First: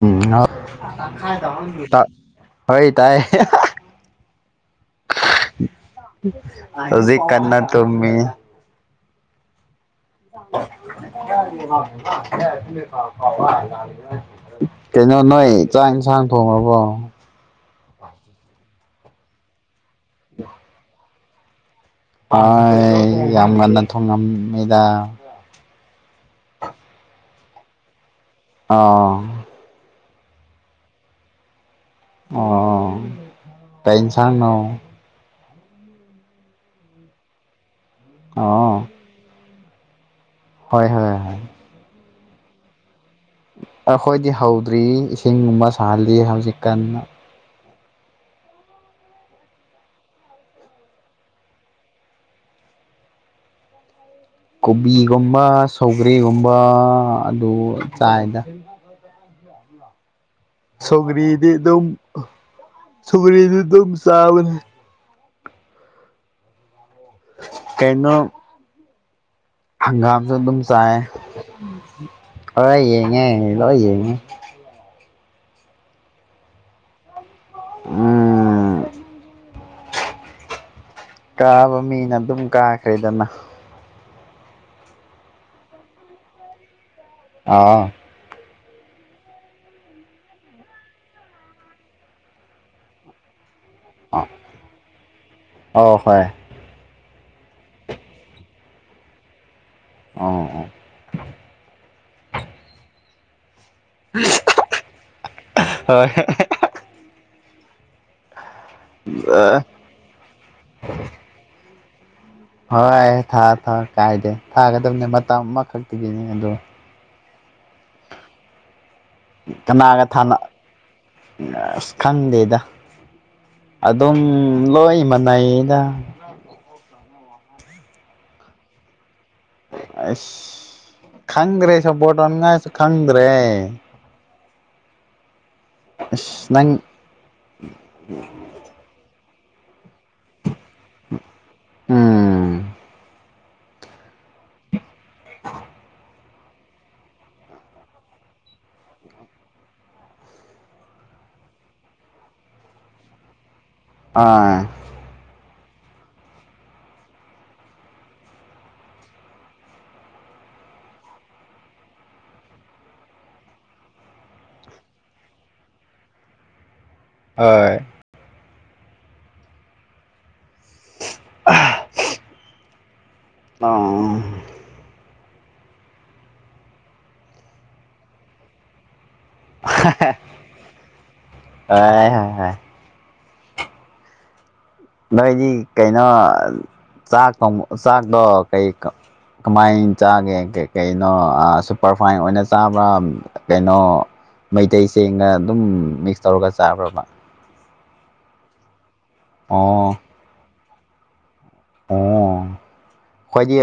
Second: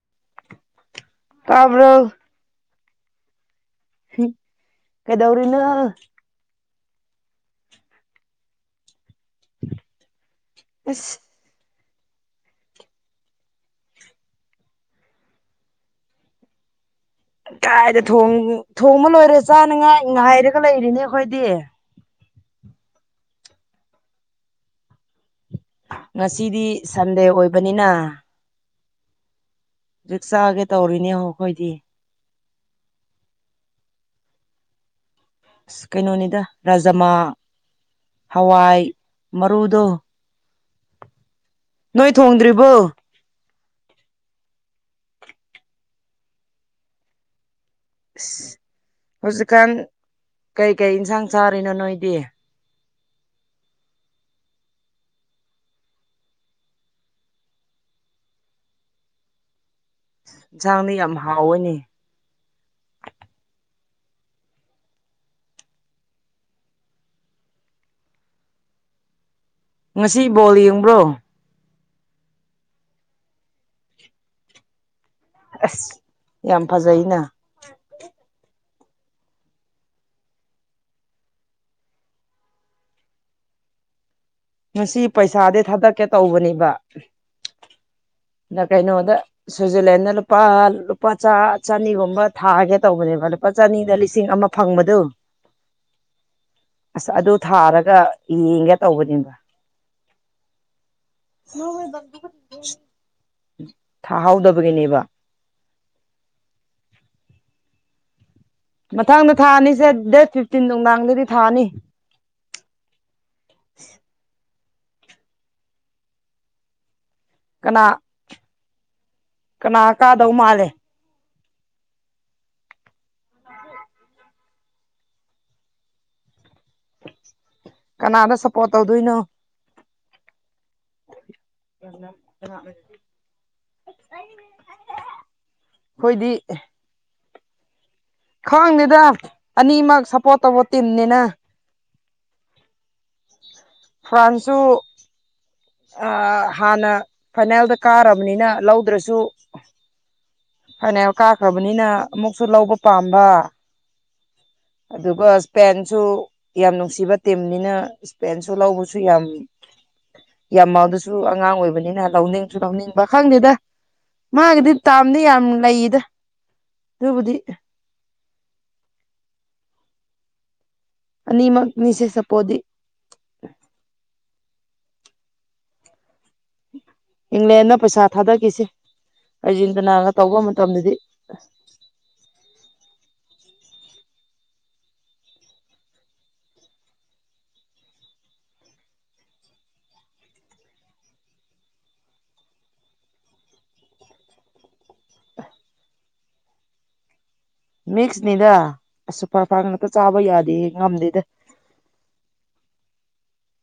ꯎꯝ ꯇꯥ ꯇꯥꯕ꯭ꯔꯣ ꯍꯣꯏ ꯇꯥꯏ ꯀꯥꯗꯧꯔꯤꯅꯣ ꯍꯧꯖꯤꯛ ꯀꯟꯅꯥ ꯇꯨꯃꯤ ꯑꯁ [inaudible] ꯀꯩꯅꯣ ꯅꯣꯏ ꯆꯥꯛ ꯏꯟꯁꯥꯡ ꯊꯣꯡꯉꯥꯕꯣ ꯀꯥꯏꯗ ꯊꯣꯡ ꯊꯣꯡꯕ ꯂꯣꯏꯔꯦ ꯆꯥꯅꯤꯉꯥꯏ ꯉꯥꯏꯔꯒ ꯂꯩꯔꯤꯅꯦ ꯑꯈꯣꯏꯗꯤ ꯑꯣꯏ ꯌꯥꯝ ꯉꯟꯅ ꯊꯣꯡꯉꯝꯃꯤꯗ ꯉꯁꯤꯗꯤ ꯁꯟꯗꯦ ꯑꯣꯏꯕꯅꯤꯅ ꯑꯥ ꯍꯧꯖꯤꯛ ꯆꯥꯒꯦ ꯇꯧꯔꯤꯅꯦ ꯍꯧ ꯑꯩꯈꯣꯏꯗꯤ ꯑꯣ ꯀꯩ ꯏꯟꯁꯥꯡꯅꯣ ꯑꯁ ꯀꯩꯅꯣꯅꯤꯗ ꯔꯥꯖꯃꯥ ꯍꯋꯥꯏ ꯑꯣ ꯃꯔꯨꯗꯣ ꯍꯣꯏ ꯍꯣꯏ ꯅꯣꯏ ꯊꯣꯡꯗ꯭ꯔꯤꯕꯣ ꯑꯩꯈꯣꯏꯗꯤ ꯍꯧꯗ꯭ꯔꯤ ꯏꯁꯤꯡꯒꯨꯝꯕ ꯁꯥꯍꯜꯂꯤ ꯍꯧꯖꯤꯛ ꯀꯟꯅ ꯏꯁ ꯍꯧꯖꯤꯛꯀꯥꯟ ꯀꯩꯀꯩ ꯏꯟꯁꯥꯡ ꯆꯥꯔꯤꯅꯣ ꯅꯣꯏꯗꯤ ꯀꯣꯕꯤꯒꯨꯝꯕ ꯁꯧꯒ꯭ꯔꯤꯒꯨꯝꯕ ꯑꯗꯨ ꯆꯥꯏꯗ ꯏꯟꯁꯥꯡꯗꯤ ꯌꯥꯝ ꯁꯧꯒ꯭ꯔꯤꯗꯤ ꯍꯥꯎꯋꯦꯅꯦ ꯑꯗꯨꯝ ꯁꯧꯒ꯭ꯔꯤꯗꯤ ꯑꯗꯨꯝ ꯆꯥꯕꯅꯦ ꯀꯩꯅꯣꯝ ꯉꯁꯤ ꯍꯪꯒꯥꯝꯖꯨ ꯕꯣꯜ ꯑꯗꯨꯝ ꯆꯥꯏ ꯌꯦꯡꯕ꯭ꯔꯣ ꯍꯣꯏ ꯍꯣꯏ ꯌꯦꯡꯉꯦ ꯂꯣꯏ ꯌꯦꯡꯉꯦ ꯑꯁ ꯌꯥꯝ ꯐꯖꯩꯅ ꯑꯥ ꯀꯥꯕ ꯃꯤꯅ ꯑꯗꯨꯝ ꯀꯥꯈ꯭ꯔꯦꯗꯅ ꯉꯁꯤ ꯄꯩꯁꯥꯗꯤ ꯊꯥꯗꯛꯀꯦ ꯇꯧꯕꯅꯦꯕ ꯑꯥ ꯀꯩꯅꯣꯗ ꯁ꯭ꯋꯤꯖꯔꯂꯦꯟꯗ ꯂꯨꯄꯥ ꯂꯨꯄꯥ ꯆꯅꯤꯒꯨꯝꯕ ꯊꯥꯒꯦ ꯇꯧꯕꯅꯦꯕ ꯂꯨꯄꯥ ꯆꯥꯅꯤꯗ ꯂꯤꯁꯤꯡ ꯑꯃ ꯐꯪꯕꯗꯨ ꯑꯣ ꯍꯣꯏ ꯑꯗꯨ ꯊꯥꯔꯒ ꯌꯦꯡꯒꯦ ꯇꯧꯕꯅꯤꯕ ꯑꯥ ꯑꯥ ꯊꯥꯍꯧꯗꯕꯒꯤꯅꯦꯕ ꯍꯣꯏ ꯍꯣꯏ ꯃꯊꯪꯗ ꯊꯥꯅꯤꯁꯦ ꯗꯦꯠ ꯐꯤꯞꯇꯤꯟ ꯅꯨꯡꯗꯥꯡꯗꯗꯤ ꯊꯥꯅꯤ ꯍꯣꯏ ꯊꯥ ꯊꯥ ꯀꯥꯏꯗꯦ ꯊꯥꯒꯗꯕꯅꯦ ꯃꯇꯝ ꯑꯃꯈꯛꯇꯒꯤꯅꯦ ꯑꯗꯨ ꯀꯅꯥ ꯀꯅꯥ ꯀꯅꯥꯒ ꯀꯥꯗꯧ ꯊꯥꯅ ꯃꯥꯜꯂꯦ ꯑꯁ ꯈꯪꯗꯦꯗ ꯑꯗꯨꯝ ꯂꯣꯏ ꯃꯅꯩꯏꯗ ꯀꯅꯥꯗ ꯁꯞꯄꯣꯠ ꯇꯧꯗꯣꯏꯅꯣ ꯑꯁ ꯈꯪꯗ꯭ꯔꯦ ꯁꯥꯄꯣꯠ ꯇꯧꯅꯤꯡꯉꯥꯏꯁꯨ ꯈꯪꯗ꯭ꯔꯦ ꯑꯩꯈꯣꯏꯗꯤ ꯑꯁ ꯅꯪ ꯈꯪꯗꯦꯗ ꯑꯅꯤꯃꯛ ꯁꯞꯄꯣꯔꯠ ꯇꯧꯕ ꯇꯤꯝꯅꯤꯅ ꯎꯝ ꯐ꯭ꯔꯥꯟꯁꯨ ꯑ ꯍꯥꯟꯅ ꯐꯥꯏꯅꯦꯜꯗ ꯀꯥꯔꯕꯅꯤꯅ ꯂꯧꯗ꯭ꯔꯁꯨ ꯐꯅꯤꯌꯥꯝ ꯀꯥꯈ꯭ꯔꯕꯅꯤꯅ ꯑꯃꯨꯛꯁꯨ ꯂꯧꯕ ꯄꯥꯝꯕ [unintelligible] ꯑꯗꯨꯒ ꯏꯁꯄꯦꯟꯁꯨ ꯌꯥꯝ ꯅꯨꯡꯁꯤꯕ ꯇꯤꯝꯅꯤꯅ ꯏꯁꯄꯦꯟꯁꯨ ꯂꯧꯕꯁꯨ ꯌꯥꯝ ꯌꯥꯝꯃꯥꯜ ꯗꯨꯁꯨ ꯑꯉꯥꯡ ꯑꯣꯏꯕꯅꯤꯅ ꯂꯧꯅꯤꯡꯁꯨ ꯂꯧꯅꯤꯡꯕ ꯈꯪꯗꯦꯗ ꯃꯥꯒꯤꯗꯤ ꯇꯥꯝꯗꯤ ꯌꯥꯝ ꯂꯩꯌꯦꯗ ꯑꯗꯨꯕꯨꯗꯤ ꯍꯣꯏ ꯑꯅꯤꯃꯛꯅꯤꯁꯦ ꯁꯄꯣꯗꯤ [unintelligible] ꯏꯪꯂꯦꯟꯅ ꯄꯩꯁꯥ ꯊꯥꯗꯈꯤꯁꯦ ꯀꯖꯤꯟꯇꯅꯥꯒ ꯇꯧꯕ ꯃꯇꯝꯗꯗꯤ [unintelligible] ꯅꯣꯏꯒꯤ ꯀꯩꯅꯣ ꯆꯥꯛ ꯆꯥꯛꯇꯣ ꯀꯩ ꯀꯃꯥꯏꯅ ꯆꯥꯒꯦ ꯀꯩꯅꯣ ꯁꯨꯄꯔꯐꯥꯏꯟ ꯑꯣꯏꯅ ꯆꯥꯕ꯭ꯔꯥ ꯀꯩꯅꯣ ꯃꯩꯇꯩ ꯆꯦꯡꯒ ꯑꯗꯨꯝ ꯃꯤꯛꯁ ꯇꯧꯔꯒ ꯆꯥꯕ꯭ꯔꯕ ꯃꯤꯛꯁꯅꯤꯗ ꯑꯁ ꯁꯨꯄꯔꯐꯥꯏ ꯉꯛꯇ ꯑꯣ ꯆꯥꯕ ꯌꯥꯗꯦ ꯉꯝꯗꯦꯗ [unintelligible] ꯈ꯭ꯣꯏꯏꯗꯤ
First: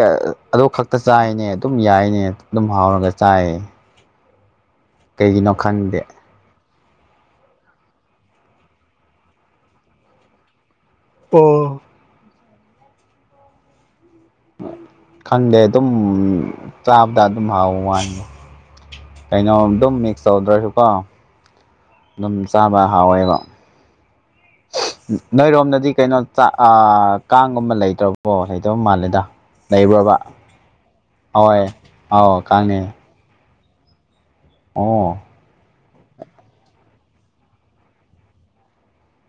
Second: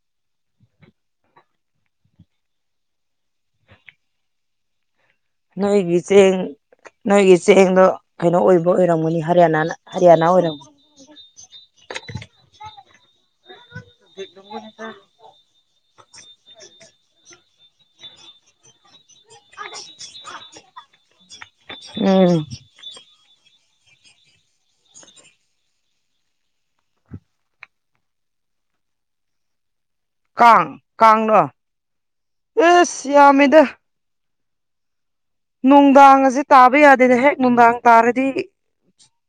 ꯑꯗꯨ ꯈꯛꯇ ꯆꯥꯏꯅꯦ ꯑꯗꯨꯝ ꯌꯥꯏꯅꯦ ꯑꯗꯨꯝ ꯍꯥꯎꯔꯒ ꯆꯥꯏꯌꯦ ꯀꯩꯒꯤꯅꯣ ꯅꯣꯏꯒꯤ ꯈꯪꯗꯦ ꯆꯦꯡ ꯅꯣꯏꯒꯤ ꯆꯦꯡꯗꯣ ꯀꯩꯅꯣ ꯑꯣꯏꯕ ꯑꯣꯏꯔꯝꯒꯅꯤ ꯍꯔꯤꯌꯥꯅꯥꯅ ꯍꯔꯤꯌꯥꯅꯥ ꯑꯣꯏꯔꯝꯒꯅꯤ ꯑꯣ ꯈꯪꯗꯦ ꯑꯗꯨꯝ ꯆꯥꯕꯗ ꯑꯗꯨꯝ ꯍꯥꯎꯕ ꯋꯥꯅꯤꯗ ꯀꯩꯅꯣꯝ ꯑꯗꯨꯝ ꯃꯤꯛꯁ ꯇꯧꯗ꯭ꯔꯁꯨꯀꯣ ꯑꯗꯨꯝ ꯎꯝ ꯆꯥꯕ ꯍꯥꯎꯋꯦꯀꯣ ꯅꯣꯏꯔꯣꯝꯗꯗꯤ ꯀꯩꯅꯣ ꯀꯥꯡꯒꯨꯝꯕ ꯂꯩꯇ꯭ꯔꯕꯣ ꯂꯩꯇꯕ ꯃꯥꯜꯂꯦꯗ ꯂꯩꯕꯕ ꯀꯥꯡ ꯀꯥꯡꯂꯣ ꯑꯥꯎ ꯀꯥꯡꯅꯦ ꯑꯦꯁ ꯌꯥꯝꯃꯤꯗ ꯑꯣ ꯅꯨꯡꯗꯥꯡ ꯑꯁꯤ ꯇꯥꯕ ꯌꯥꯗꯦꯅꯦ ꯍꯦꯛ ꯅꯨꯡꯗꯥꯡ ꯇꯥꯔꯗꯤ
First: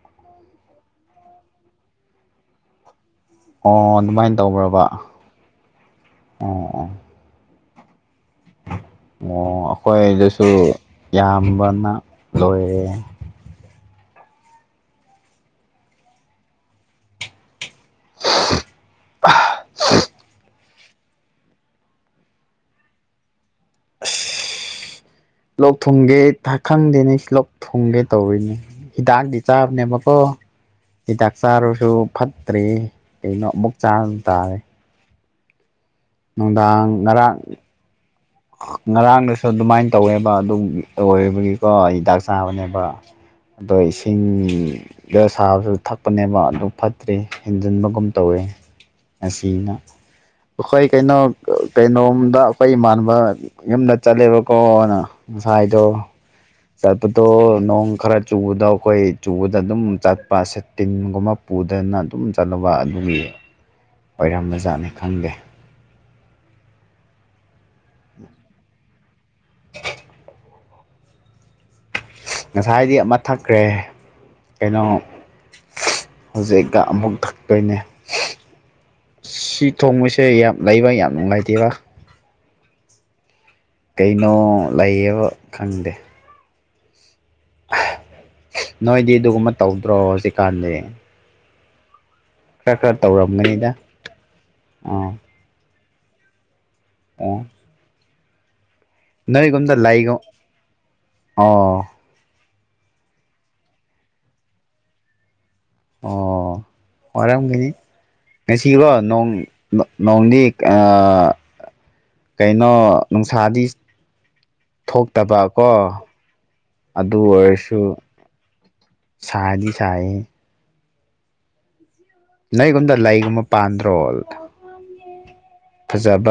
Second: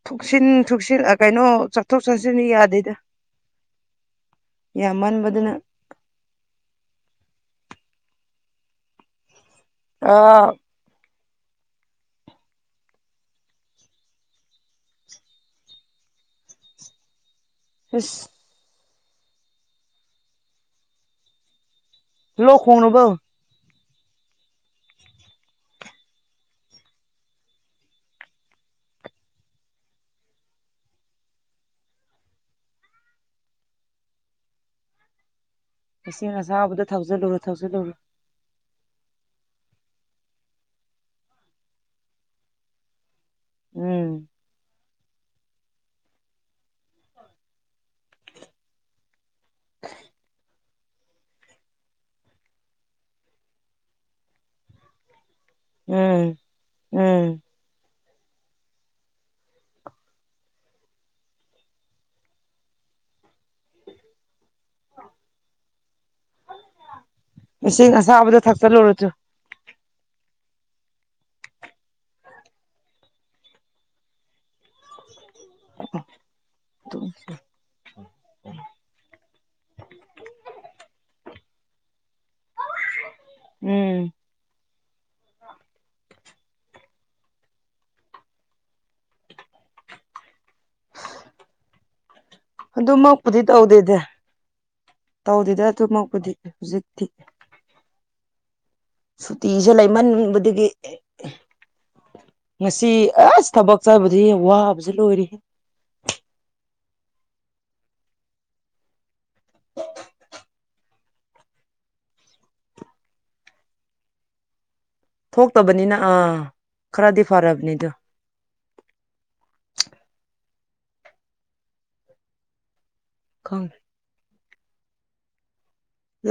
ꯊꯨꯛꯁꯤꯟ ꯊꯨꯛꯁꯤꯟ ꯑꯥ ꯀꯩꯅꯣ ꯆꯠꯊꯣꯛ ꯆꯠꯁꯤꯟ ꯌꯥꯗꯦꯗ ꯑꯣ ꯑꯗꯨꯃꯥꯏꯅ ꯇꯧꯕ꯭ꯔꯕ ꯌꯥꯝꯃꯟꯕꯗꯨꯅ ꯑꯣ ꯑꯣ ꯑꯣ ꯑꯩꯈꯣꯏꯗꯁꯨ ꯑꯥ ꯌꯥꯝꯕꯅ ꯂꯣꯏꯔꯦ ꯍꯁ [unintelligible] ꯂꯣ ꯈꯣꯡꯅꯕꯨ [inaudible] ꯂꯣꯛ ꯊꯨꯡꯒꯦ ꯊ ꯈꯪꯗꯦꯅꯦ ꯂꯣꯛ ꯊꯨꯡꯒꯦ ꯇꯧꯔꯤꯅꯦ ꯍꯤꯗꯥꯛꯗꯤ ꯆꯕꯅꯦꯕꯀꯣ ꯍꯤꯗꯥꯛ ꯆꯥꯔꯁꯨ ꯐꯠꯇ꯭ꯔꯔꯤ ꯀꯩꯅꯣ ꯑꯃꯨꯛ ꯆꯥꯔꯁꯨ ꯇꯥꯔꯦ ꯇꯁꯦꯡꯅꯁꯥꯕꯗ ꯅꯨꯡꯗꯥꯡ ꯉꯔꯥꯡ ꯊꯧꯖꯤꯜꯂꯨꯔꯣ ꯊꯧꯖꯤꯜꯂꯨꯔꯦ ꯉꯔꯥꯡꯗꯁꯨ ꯑꯗꯨꯃꯥꯏ ꯇꯧꯋꯦꯕ ꯑꯗꯨꯝ ꯂꯣꯏꯕꯒꯤꯀꯣ ꯑꯩ ꯍꯤꯗꯥꯛ ꯆꯥꯕꯅꯦꯕ ꯗꯣ ꯎꯝ ꯏꯁꯤꯡ ꯗꯁ ꯑꯗꯨ ꯊꯛꯄꯅꯦꯕ ꯑꯗꯨ ꯐꯠꯇ꯭ꯔꯤ ꯍꯦꯟꯖꯟꯕꯒꯨꯝ ꯇꯧꯋꯦ ꯉꯥꯁꯤꯅ ꯍꯣꯏ ꯀꯩꯅꯣ ꯀꯩꯅꯣꯝꯗ ꯑꯩꯈꯣꯏ ꯏꯃꯥꯟ ꯌꯨꯝꯗ ꯆꯠꯂꯦꯕꯀꯣꯅ ꯉꯁꯥꯏꯗꯣ ꯎꯝ ꯆꯠꯄꯗꯣ ꯎꯝ ꯅꯣꯡ ꯈꯔ ꯆꯨꯕꯗ ꯑꯩꯈꯣꯏ ꯆꯨꯕꯗ ꯑꯗꯨꯝ ꯆꯠꯄ ꯁꯇꯤꯟꯒꯨꯝꯕ ꯄꯨꯗꯅ ꯑꯗꯨꯝ ꯆꯠꯂꯨꯅꯕ ꯑꯗꯨꯒꯤ ꯑꯣꯏꯔꯝꯕ ꯖꯥꯠꯅꯤ ꯈꯪꯗꯦ ꯁ ꯉꯁꯥꯕꯗ ꯊꯛꯛꯇ ꯂꯧꯔꯠꯇꯣ [unintelligible] ꯉꯁꯥꯏꯗꯤ ꯑꯃ ꯊꯛꯈ꯭ꯔꯦ ꯀꯩꯅꯣ ꯍꯧꯖꯤꯛꯀ ꯑꯃꯨꯛ ꯊꯛꯇꯣꯏꯅꯦ ꯁꯤ ꯊꯣꯡꯕꯁꯦ ꯌꯥꯝ ꯂꯩꯕ ꯌꯥꯝ ꯅꯨꯡꯉꯥꯏꯇꯦꯕ ꯎꯝ ꯀꯩꯅꯣ ꯂꯩꯌꯦꯕ ꯈꯪꯗꯦ ꯅꯣꯏꯗꯤ ꯑꯗꯨꯒꯨꯝꯕ ꯇꯧꯗ꯭ꯔꯣ ꯍꯧꯖꯤꯛꯀꯥꯟꯗꯤ ꯈꯔ ꯈꯔ ꯑꯗꯨꯃꯛꯄꯨꯗꯤ ꯇꯧꯔꯝꯒꯅꯤꯗ ꯇꯧꯗꯦꯗ ꯑꯥ ꯇꯧꯗꯦꯗ ꯑꯗꯨꯃꯛꯄꯨꯗꯤ ꯍꯧꯖꯤꯛꯇꯤ ꯑꯣ ꯁꯨꯇꯤꯖꯨ ꯅꯣꯏꯒꯨꯝꯗ ꯂꯩꯒ ꯂꯩꯃꯟꯕꯗꯒꯤ ꯑꯣ ꯉꯁꯤ ꯑꯁ ꯊꯕꯛ ꯆꯠꯕꯗꯤ ꯋꯥꯕꯁꯤ ꯂꯣꯏꯔꯦ ꯑꯣ ꯋꯥꯔꯝꯒꯅꯤ ꯉꯁꯤꯀ‌ꯣ ꯅꯣꯡ ꯅ‌ꯣꯡꯗꯤ ꯑꯥ ꯀꯩꯅꯣ ꯅꯨꯡꯁꯥꯗꯤ ꯊꯣꯛꯇꯕꯀꯣ ꯊꯣꯛꯇꯕꯅꯤꯅ ꯑꯥ ꯑꯗꯨ ꯈꯔꯗꯤ ꯑꯣꯏꯔꯁꯨ ꯐꯔꯕꯅꯤꯗꯣ ꯁꯥꯗꯤ ꯁꯥꯌꯦ ꯅꯩꯒꯨꯝꯗ ꯂꯩꯒꯨꯝꯕ ꯈꯪꯉꯦ ꯄꯥꯟꯗ꯭ꯔꯣ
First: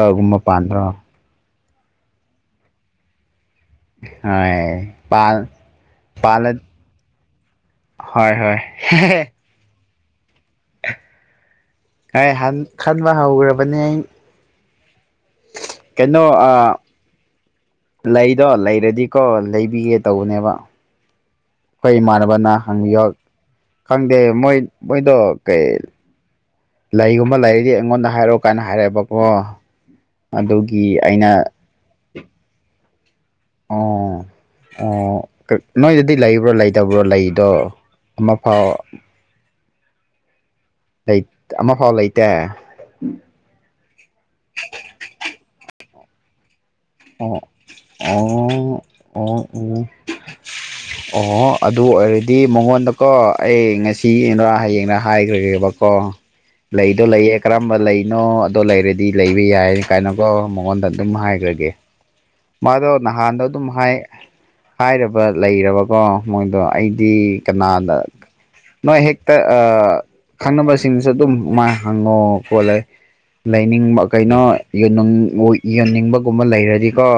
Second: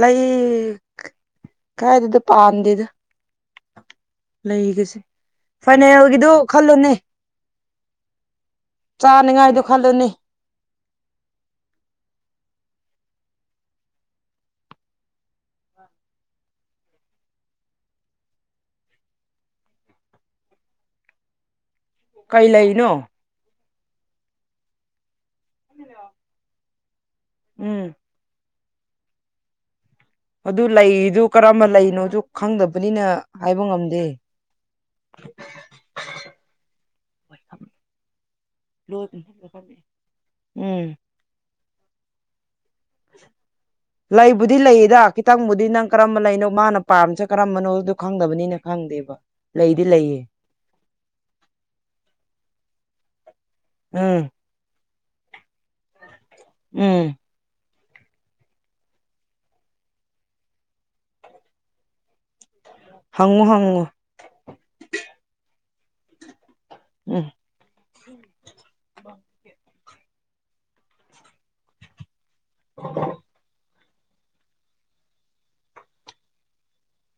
ꯂꯩ ꯄꯥꯟꯗ꯭ꯔꯣ ꯀꯥꯏꯗꯦꯗ ꯄꯥꯝꯗꯦꯗ ꯍꯣꯏ ꯂꯩꯒꯁꯦ ꯐꯥꯏꯅꯦꯜꯒꯤꯗꯣ ꯄꯥꯜꯂ ꯈꯜꯂꯨꯅꯦ ꯍꯣꯏ ꯍꯣꯏ ꯆꯥꯅꯤꯉꯥꯏꯗꯣ ꯈꯜꯂꯨꯅꯤ ꯍꯥꯏ ꯍꯟ ꯈꯟꯕ ꯍꯧꯒ꯭ꯔꯕꯅꯦ ꯑꯩ ꯀꯩꯅꯣ ꯑ ꯂꯩꯗꯣ ꯂꯩꯔꯗꯤꯀꯣ ꯂꯩꯕꯤꯒꯦ ꯇꯧꯕꯅꯦꯕ ꯈ‌ꯣꯏ ꯀꯩ ꯏꯃꯥꯟꯅꯕꯅ ꯂꯩꯅꯣ ꯍꯪꯕꯤꯌꯣ ꯈꯪꯗꯦ ꯃꯣꯏ ꯃꯣꯏꯗꯣ ꯀꯩ ꯂꯩꯒꯨꯝꯕ ꯂꯩꯔꯗꯤ ꯎꯝ ꯑꯩꯉꯣꯟꯗ ꯍꯥꯏꯔꯛꯣ ꯀꯥꯏꯅ ꯍꯥꯏꯔꯛꯑꯦꯕꯀꯣ ꯑꯗꯨ ꯑꯗꯨꯒꯤ ꯂꯩꯗꯨ ꯑꯩꯅ ꯀꯔꯝꯕ ꯂꯩꯅꯣꯁꯨ ꯈꯪꯗꯕꯅꯤꯅ ꯍꯥꯏꯕ ꯉꯝꯗꯦ ꯑꯣ ꯑꯣ ꯅꯣꯏꯗꯗꯤ ꯂꯩꯕ꯭ꯔꯣ ꯂꯩꯇꯕ꯭ꯔꯣ ꯂꯩꯗꯣ ꯑꯃꯐꯥꯎ ꯎꯝ ꯂꯩ ꯑꯃꯐꯥꯎ ꯂꯩꯇꯦ ꯂꯩꯕꯨꯗꯤ ꯂꯩꯌꯦꯗ ꯈꯤꯇꯪꯕꯨꯗꯤ ꯅꯪ ꯀꯔꯝꯕ ꯂꯩꯅꯣ ꯃꯥꯅ ꯄꯥꯝꯁꯦ ꯀꯔꯝꯕꯅꯣꯗ ꯈꯪꯗꯕꯅꯤꯅ ꯑꯣ ꯈꯪꯗꯦꯕ ꯑꯣ ꯑꯣ ꯂꯩꯗꯤ ꯂꯩꯌꯦ ꯑꯣ ꯑꯗꯨ ꯑꯣꯏꯔꯗꯤ ꯃꯉꯣꯟꯗꯀꯣ ꯑꯩ ꯉꯁꯤ ꯎꯝ ꯍꯌꯦꯡꯅ ꯍꯥꯏꯈ꯭ꯔꯒꯦꯕ ꯑꯣ ꯂꯩꯗꯣ ꯎꯝ ꯂꯩꯌꯦꯛ ꯀꯔꯝꯕ ꯂꯩꯅꯣ ꯑꯗꯣ ꯂꯩꯔꯗꯤ ꯂꯩꯕ ꯌꯥꯏ ꯀꯥꯏꯅꯀꯣ ꯃꯉꯣꯟꯗ ꯑꯗꯨꯝ ꯍꯥꯏꯈ꯭ꯔꯒꯦ ꯃꯥꯗꯣ ꯅꯍꯥꯟꯗꯣ ꯍꯪꯉꯨ ꯑꯗꯨꯝ ꯍꯪꯉꯨ ꯍꯥꯏ ꯍꯥꯏꯔꯕ ꯂꯩꯔꯕꯀꯣ ꯃꯣꯏꯗꯣ ꯑꯩꯗꯤ ꯎꯝ ꯀꯅꯥ ꯅꯣꯏ ꯍꯦꯛꯇ ꯑꯥ ꯈꯪꯅꯕꯁꯤꯡꯁꯨ ꯑꯗꯨꯝ ꯃꯥ ꯍꯪꯉꯣ ꯈꯣꯠꯂꯦ ꯂꯩꯅꯤꯡꯕ ꯀꯩꯅꯣ ꯌꯣꯟ ꯌꯣꯟꯅꯤꯡꯕꯒꯨꯝꯕ ꯂꯩꯔꯗꯤ ꯀꯣ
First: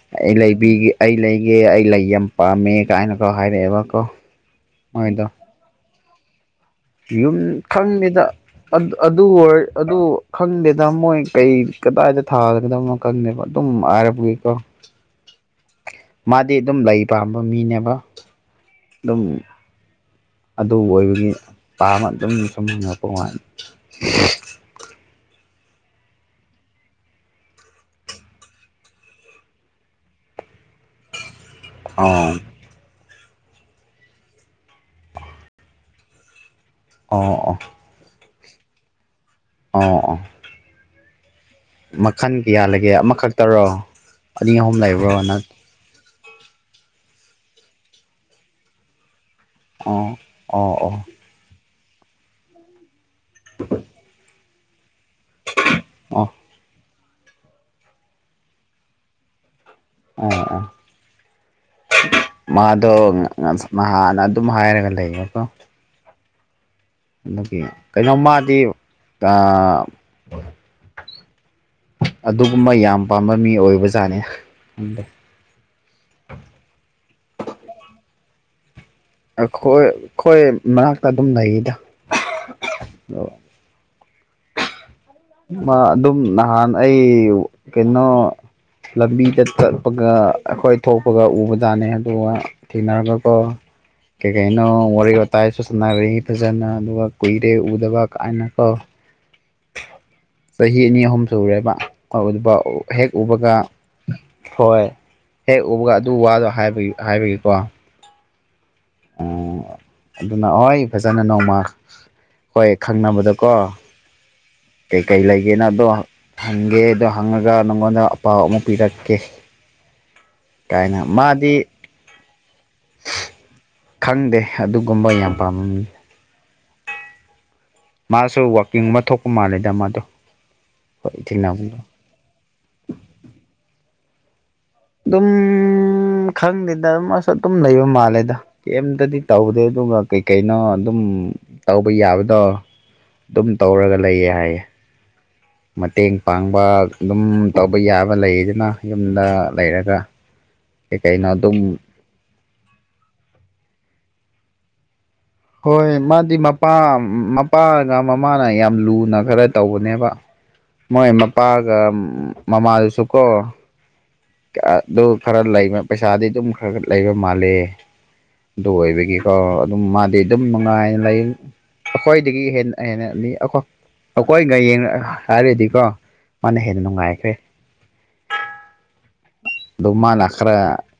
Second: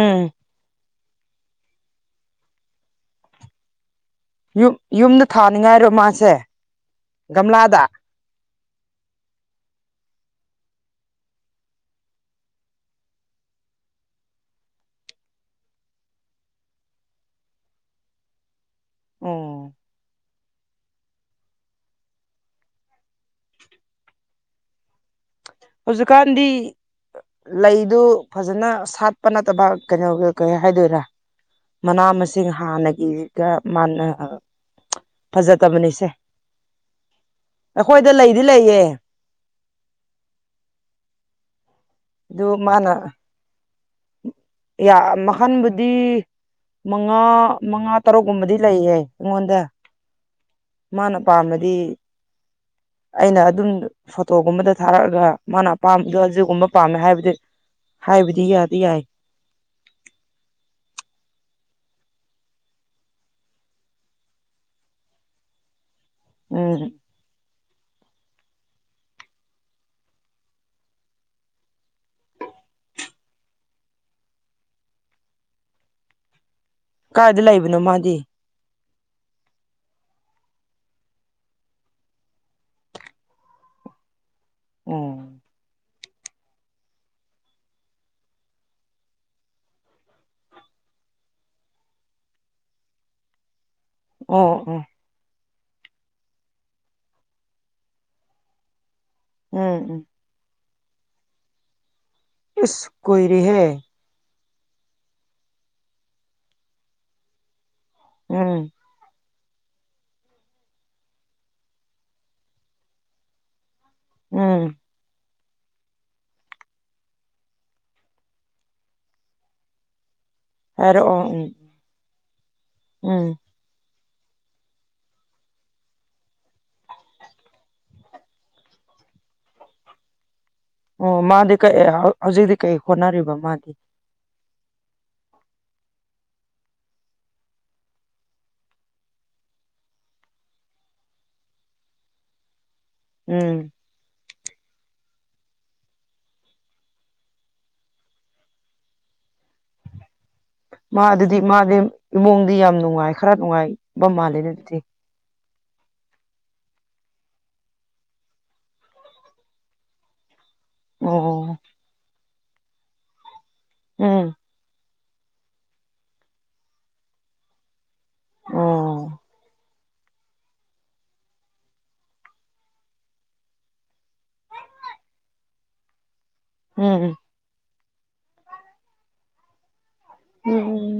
ꯎꯝ ꯑꯩ ꯂꯩꯕꯤꯒꯦ ꯑꯩ ꯂꯩꯒꯦ ꯑꯩ ꯂꯩꯒꯦ ꯌꯥꯝ ꯄꯥꯝꯃꯦ ꯀꯥꯏꯅꯀꯣ ꯍꯥꯏꯔꯛꯑꯦꯕꯀꯣ ꯌꯨꯝ ꯃꯣꯏꯗꯣ ꯌꯨꯝꯗ ꯊꯥꯅꯤꯡꯉꯥꯏꯔꯣ ꯃꯥꯁꯦ ꯌꯨꯝ ꯒꯝꯂꯥꯗ ꯈꯪꯗ‌ꯦ ꯗ ꯑꯗꯨ ꯑꯣꯏ ꯑꯗꯨ ꯈꯟꯗꯦꯗ ꯃꯣꯏ ꯀꯩ ꯀꯗꯥꯏꯗ ꯊꯥꯒꯗꯕꯅꯣ ꯀꯪꯅꯕ ꯑꯗꯨꯝ ꯍꯥꯏꯔꯕꯨꯏꯀꯣ ꯃꯥꯗꯤ ꯑꯗꯨꯝ ꯂꯩ ꯄꯥꯝꯕ ꯃꯤꯅꯦꯕ ꯑꯗꯨꯝ ꯑꯣ ꯑꯗꯨ ꯑꯣꯏꯕꯒꯤ ꯄꯥꯃ ꯑꯗꯨꯝ ꯁꯨꯝ ꯍꯥꯉꯛꯄ ꯃꯂ‌ꯦ ꯍꯧꯖꯤꯛꯀꯥꯟꯗꯤ ꯂꯩꯗꯨ ꯐꯖꯅ ꯁꯥꯠꯄ ꯅꯠꯇꯕ ꯀꯩꯅꯣꯒ ꯀꯩ ꯍꯥꯏꯗꯣꯏꯔ ꯃꯅꯥ ꯑꯥ ꯃꯁꯤꯡ ꯍꯥꯟꯅꯒꯤꯒ ꯃꯥꯟꯅ ꯐꯖꯗꯕꯅꯤꯁꯦ ꯑꯣ ꯑꯣ ꯑꯩꯈꯣꯏꯗ ꯂꯩꯗꯤ ꯂꯩꯌꯦ ꯑꯣ ꯑꯣ ꯃꯈꯜ ꯑꯗꯨ ꯀꯌꯥꯂꯩꯒꯦ ꯑꯃꯈꯛꯇꯔꯣ ꯑꯅꯤ ꯑꯍꯨꯝ ꯌꯥ ꯂꯩꯕ꯭ꯔꯣ ꯅꯠ ꯃꯈꯟꯕꯨ ꯗꯤ ꯃꯉꯥ ꯃꯉꯥ ꯇꯔꯨꯛꯀꯨꯝꯕꯗꯤ ꯂꯩꯌꯦ ꯑꯩꯉꯣꯟꯗ ꯑꯣ ꯑꯣ ꯑꯣ ꯑꯄꯥꯥꯝꯝꯕꯗꯤ ꯑꯩꯅ ꯑꯗꯨꯝ ꯐꯣꯇꯣꯒꯨꯝꯕꯗ ꯊꯥꯔꯛꯑꯒ ꯃꯥꯅ ꯑꯣ ꯑꯄꯥꯝꯒꯖꯨ ꯗꯨꯒꯨꯝꯕ ꯄꯥꯝꯃꯦ ꯍꯥꯏꯕꯗꯤ ꯍꯥꯏꯕꯗꯤ ꯌꯥꯗꯤ ꯌꯥꯏ ꯑꯣ ꯑꯣ ꯃꯥꯗꯣ ꯅꯥꯟꯅ ꯑꯗꯨꯝ ꯍꯥꯏꯔꯒ ꯂꯩꯌꯦꯀꯣ ꯎꯝ ꯑꯗꯨꯒꯤ ꯀꯩꯅꯣꯃꯗꯤ ꯑꯗꯨꯒꯨꯝꯕ ꯌꯥꯝ ꯄꯥꯝꯕ ꯃꯤ ꯑꯣꯏꯕꯖꯥꯠꯅꯦ ꯀꯥꯏꯏꯗ ꯂꯩꯕꯅꯣ ꯃꯥꯗꯤ ꯑꯩꯈꯣꯏ ꯑꯩꯈꯣꯏ ꯃꯅꯥꯛꯇ ꯑꯗꯨꯝ ꯂꯩꯔꯤꯗ ꯎꯝ ꯑꯗꯨꯝ ꯅꯍꯥꯟ ꯑꯩ ꯀꯩꯅꯣ ꯂꯝꯕꯤꯗ ꯆꯠꯄꯒ ꯑꯩꯈꯣꯏ ꯊꯣꯛꯄꯒ ꯎꯕꯖꯥꯠꯅꯦ ꯑꯗꯨꯒ ꯊꯤ ꯃꯔꯒꯣꯀꯣ ꯀꯩ ꯑꯣ ꯀꯩꯅꯣ ꯑꯣ ꯋꯥꯔꯤ ꯋꯥꯇꯥꯏꯁꯨ ꯁꯥꯟꯅꯔꯛꯏ ꯐꯖꯅ ꯑꯗꯨꯒ ꯀꯨꯏꯔꯦ ꯎꯗꯕ ꯀꯥꯏꯅꯀꯣ ꯎꯝ ꯎꯝ ꯆꯍꯤ ꯑꯅꯤ ꯑꯍꯨꯝ ꯁ ꯎꯔꯦꯕ ꯍ ꯑꯗꯨ ꯏꯁ ꯍꯦꯛ ꯎꯕꯒ ꯀꯨꯏꯔꯦꯍꯦ ꯍꯣꯏ ꯍꯦꯛ ꯎꯕꯒ ꯑꯗꯨ ꯋꯥꯗꯣ ꯍꯥꯏꯕ ꯍꯥꯏꯕꯒꯤꯀꯣ ꯎꯝ ꯑꯗꯨꯅ ꯍꯣꯏ ꯐꯖꯅ ꯅꯣꯡꯃ ꯍꯣꯏ ꯈꯪꯅꯕꯗꯀꯣ ꯎꯝ ꯀꯩꯀꯩ ꯂꯩꯒꯦꯅ ꯑꯗꯣ ꯍꯪꯒꯦ ꯑꯗꯣ ꯍꯪꯉꯒ ꯅꯪꯉꯣꯟꯗ ꯑꯄꯥꯎ ꯑꯃꯨꯛ ꯄꯤꯔꯛꯀꯦ ꯀꯥꯏꯅ ꯍꯔꯛꯑꯣ ꯃꯥꯗꯤ ꯎꯝ ꯎꯝ ꯈꯪꯗꯦ ꯑꯗꯨꯒꯨꯝꯕ ꯌꯥꯝ ꯄꯥꯝꯃꯝꯃꯤ ꯃꯥꯁꯨ ꯋꯥꯛꯀꯤꯡ ꯑꯃ ꯊꯣꯛꯄ ꯃꯥꯜꯂꯦꯗ ꯃꯥꯗꯣ ꯑꯣ ꯍꯣꯏ ꯃꯥꯗꯤ ꯊꯦꯡꯅꯕꯗꯣ ꯀꯩ ꯍꯧꯖꯤꯛꯇꯤ ꯀꯩ ꯍꯣꯠꯅꯔꯤꯕ ꯃꯥꯗꯤ ꯑꯗꯨꯝ ꯈꯪꯗꯦꯗꯝ ꯑꯁ ꯑꯗꯨꯝ ꯂꯩꯕ ꯃꯥꯜꯂꯦꯗ ꯀꯩꯝꯇꯗꯤ ꯇꯧꯗꯦ ꯑꯗꯨꯒ ꯀꯩꯀꯩꯅꯣ ꯑꯗꯨꯝ ꯇꯧꯕ ꯌꯥꯕꯗꯣ ꯑꯗꯨꯝ ꯎꯝ ꯇꯧꯔꯒ ꯂꯩꯌꯦ ꯍꯥꯏꯌꯦꯦ ꯃꯇꯦꯡ ꯄꯥꯡꯕ ꯑꯗꯨꯝ ꯇꯧꯕ ꯌꯥꯕ ꯂꯩꯗꯅ ꯌꯨꯝꯗ ꯂꯩꯔꯒ ꯀꯩ ꯃꯥ ꯀꯩꯅꯣ ꯑꯗꯨꯗꯤ ꯑꯗꯨꯝ ꯃꯥꯗꯤ ꯏꯃꯨꯡꯗꯤ ꯌꯥꯝ ꯅꯨꯡꯉꯥꯏ ꯈꯔ ꯅꯨꯡꯉꯥꯏꯕ ꯃꯥꯜꯂꯦꯅꯦ ꯑꯗꯨꯗꯤ ꯍꯣꯏ ꯃꯥꯗꯤ ꯃꯄꯥ ꯃꯄꯥꯒ ꯃꯃꯥꯅ ꯌꯥꯝ ꯂꯨꯅ ꯈꯔ ꯇꯧꯕꯅꯦꯕ [inaudible] ꯃꯣꯏ ꯑꯣ ꯃꯄꯥꯒ ꯃꯃꯥꯗꯨꯁꯨ ꯀꯣ ꯎꯝ ꯑꯗꯨ ꯈꯔ ꯂꯩꯕ ꯄꯩꯁꯥꯗꯤ ꯑꯗꯨꯝ ꯈꯔ ꯈꯔ ꯂꯩꯕ ꯃꯥꯜꯂꯦ ꯗ ꯑꯣꯏꯕꯒꯤ ꯑꯣ ꯀ ꯑꯗꯨꯝ ꯃꯥꯗꯤ ꯑꯗꯨꯝ ꯅꯨꯡꯉꯥꯏꯅ ꯂꯩ ꯑꯩꯈꯣꯏꯗꯒꯤ ꯍꯦꯟꯅ ꯍꯦꯟꯅꯅꯤ ꯑꯩꯈꯣꯏ ꯑꯩꯈꯣꯏꯒꯡ ꯍꯥꯏꯔꯗꯤꯀꯣ ꯃꯥꯅ ꯍꯦꯟꯅ ꯎꯝ ꯅꯨꯡꯉꯥꯏꯈ꯭ꯔꯦ ꯑꯗꯣ ꯃꯥꯅ ꯈꯔ ꯎꯝ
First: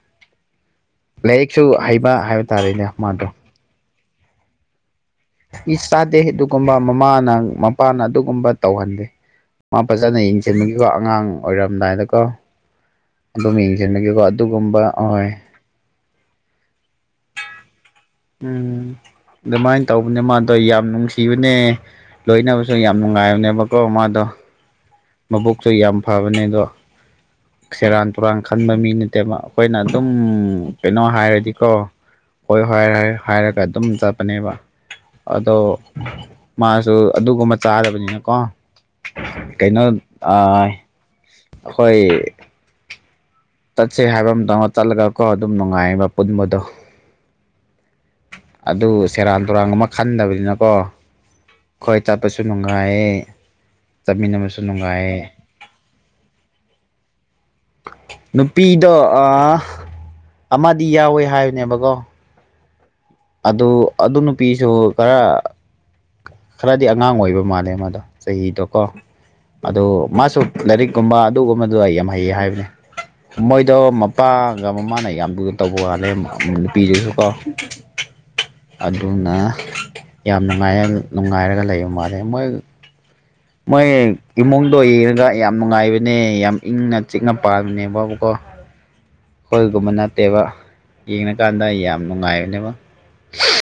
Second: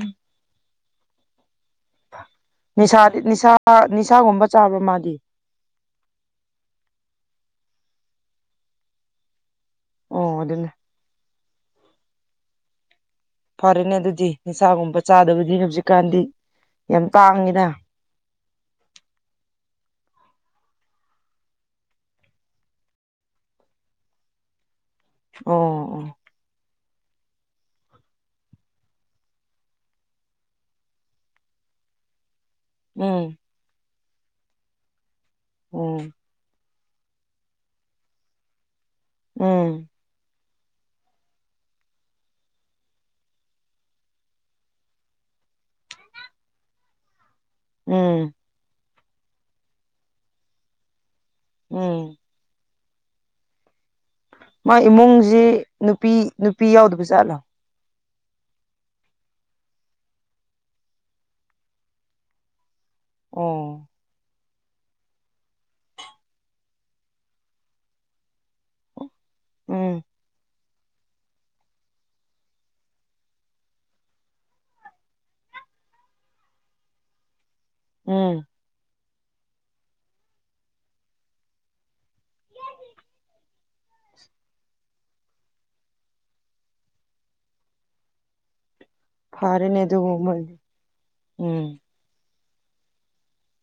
ꯂꯥꯏꯔꯤꯛꯁꯨ ꯍ ꯅꯤꯁꯥꯗꯤ ꯅꯤꯁꯥ ꯅꯤꯁꯥꯒꯨꯝꯕ ꯆꯥꯕ꯭ꯔ ꯃꯥꯗꯤ ꯃꯤ ꯆꯥꯗꯦ ꯑꯗꯨꯒꯨꯝꯕ ꯃꯃꯥꯅ ꯃꯄꯥꯅ ꯑꯗꯨꯒꯨꯝꯕ ꯇꯧꯍꯟꯗꯦ ꯃꯥ ꯐꯖꯅ ꯑꯣ ꯑꯗꯨꯅꯦ ꯌꯦꯡꯁꯤꯟꯕꯒꯤꯀꯣ ꯑꯉꯥꯡ ꯑꯣꯏꯔꯝꯗꯥꯏꯗꯀꯣ ꯑꯗꯨꯝ ꯐꯔꯦꯅꯦ ꯌꯦꯡꯁꯤꯟꯂꯒꯦꯀꯣ ꯑꯗꯨꯒꯨꯝꯕ ꯑꯍꯣꯏ ꯀꯥꯟꯗꯤ ꯌꯥꯝ ꯇꯥꯡꯉꯤꯅ ꯎꯝ ꯑꯗꯨꯃꯥꯏꯅ ꯇꯧꯕꯅꯦ ꯃꯥꯗꯣ ꯑꯩ ꯌꯥꯝ ꯅꯨꯡꯁꯤꯕꯅꯦ ꯂꯣꯏꯅꯕꯁꯨ ꯌꯥꯝ ꯅꯨꯡꯉꯥꯏꯕꯅꯦꯕꯀꯣ ꯃꯥꯗꯣ ꯑꯣ ꯃꯕꯨꯣꯛꯁꯨ ꯌꯥꯝ ꯑꯣ ꯐꯕꯅꯦ ꯑꯗꯣ ꯁꯦꯔꯥꯟ ꯇꯨꯔꯥꯟ ꯈꯟꯕ ꯃꯤ ꯅꯠꯇꯦꯕ ꯑꯩꯈꯣꯏꯅ ꯑꯗꯨꯝ ꯀꯩꯅꯣ ꯍꯥꯏꯔꯗꯤꯀꯣ [inaudible] ꯍꯣꯏ ꯍꯣꯏ ꯎꯝ ꯍꯥꯏꯔꯒ ꯑꯗꯨꯝ ꯆꯠꯄꯅꯦꯕ ꯑꯗꯣ ꯎꯝ ꯃꯥꯁꯨ ꯑꯗꯨꯒꯨꯝꯕ ꯆꯥꯗꯕꯅꯤꯅꯀꯣ ꯀꯩꯅꯣ ꯎꯝ ꯑꯩꯈꯣꯏ ꯆꯠꯁꯦ ꯍꯥꯏꯕ ꯑꯃ ꯃꯇꯝꯗ ꯆꯠꯂꯒꯀꯣ ꯑꯗꯨꯝ ꯅꯨꯡꯉꯥꯏꯕ ꯄꯨꯟꯕꯗꯣ ꯎꯝ ꯑꯗꯨ ꯁꯦꯔꯥꯟ ꯇꯨꯔꯥꯟ ꯑꯃ ꯈꯟꯗꯕꯅꯤꯅꯀꯣ ꯑꯩꯣꯏ ꯎꯝ ꯆꯠꯄꯁꯨ ꯁ ꯅꯨꯡꯉꯥꯏꯌꯦ ꯆꯠꯃꯤꯟꯅꯕꯁꯨ ꯃꯥ ꯅꯨꯡꯉꯥꯏꯌꯦ ꯏꯃꯨꯡꯁꯤ ꯅꯨꯄꯤ ꯅꯨꯄꯤ ꯌꯥꯎꯗꯕ ꯆꯥꯠꯂꯣ ꯅꯨꯄꯤꯗꯣ ꯑꯃꯗꯤ ꯌꯥꯎꯋꯦ ꯍꯥꯏꯕꯅꯦꯕꯀꯣ ꯑꯗꯨ ꯑꯣ ꯑꯗꯨ ꯅꯨꯄꯤꯁꯨ ꯈꯔ ꯈꯔꯗꯤ ꯑꯉꯥꯡ ꯑꯣꯏꯕ ꯃꯥꯜꯂꯦ ꯃꯥꯗꯣ ꯆꯍꯤꯗꯣꯀꯣ ꯑ ꯎꯝ ꯃꯥꯁꯨ ꯂꯥꯏꯔꯤꯛꯀꯨꯝꯕ ꯑꯗꯨꯒꯨꯝꯕꯗꯣ ꯑꯩ ꯌꯥꯝ ꯍꯩꯌꯦ ꯍꯥꯏꯕꯅꯦ ꯃꯣꯏꯗꯣ ꯃꯄꯥꯒ ꯃꯃꯥꯅ ꯌꯥꯝ ꯊꯨꯅ ꯇꯧꯕ ꯋꯥꯜꯂꯦ ꯅꯨꯄꯤꯗꯨꯁꯨꯀꯣ ꯎꯝ ꯑꯗꯨꯅ ꯌꯥꯝ ꯅꯨꯡꯉꯥꯏ ꯅꯨꯡꯉꯥꯏꯔꯒ ꯂꯩꯕ ꯃꯥꯜꯂꯦ ꯃꯣꯏ ꯃꯣꯏ ꯏꯃꯨꯡꯗꯣ ꯌꯦꯡꯉꯒ ꯌꯥꯝ ꯅꯨꯡꯉꯥꯏꯕꯅꯦ ꯌꯥꯝ ꯏꯪꯅ ꯆꯤꯛꯅ ꯄꯥꯃꯤꯅꯦꯕꯕꯀꯣ ꯐꯔꯦꯅꯦ ꯍꯣꯜꯒꯨꯝꯕ ꯅꯠꯇꯦꯕ ꯑꯗꯨꯒꯨꯝꯕꯗꯤ ꯎꯝ ꯌꯦꯡꯉꯀꯥꯟꯗ ꯌꯥꯝ ꯅꯨꯡꯉꯥꯏꯕꯅꯦꯕ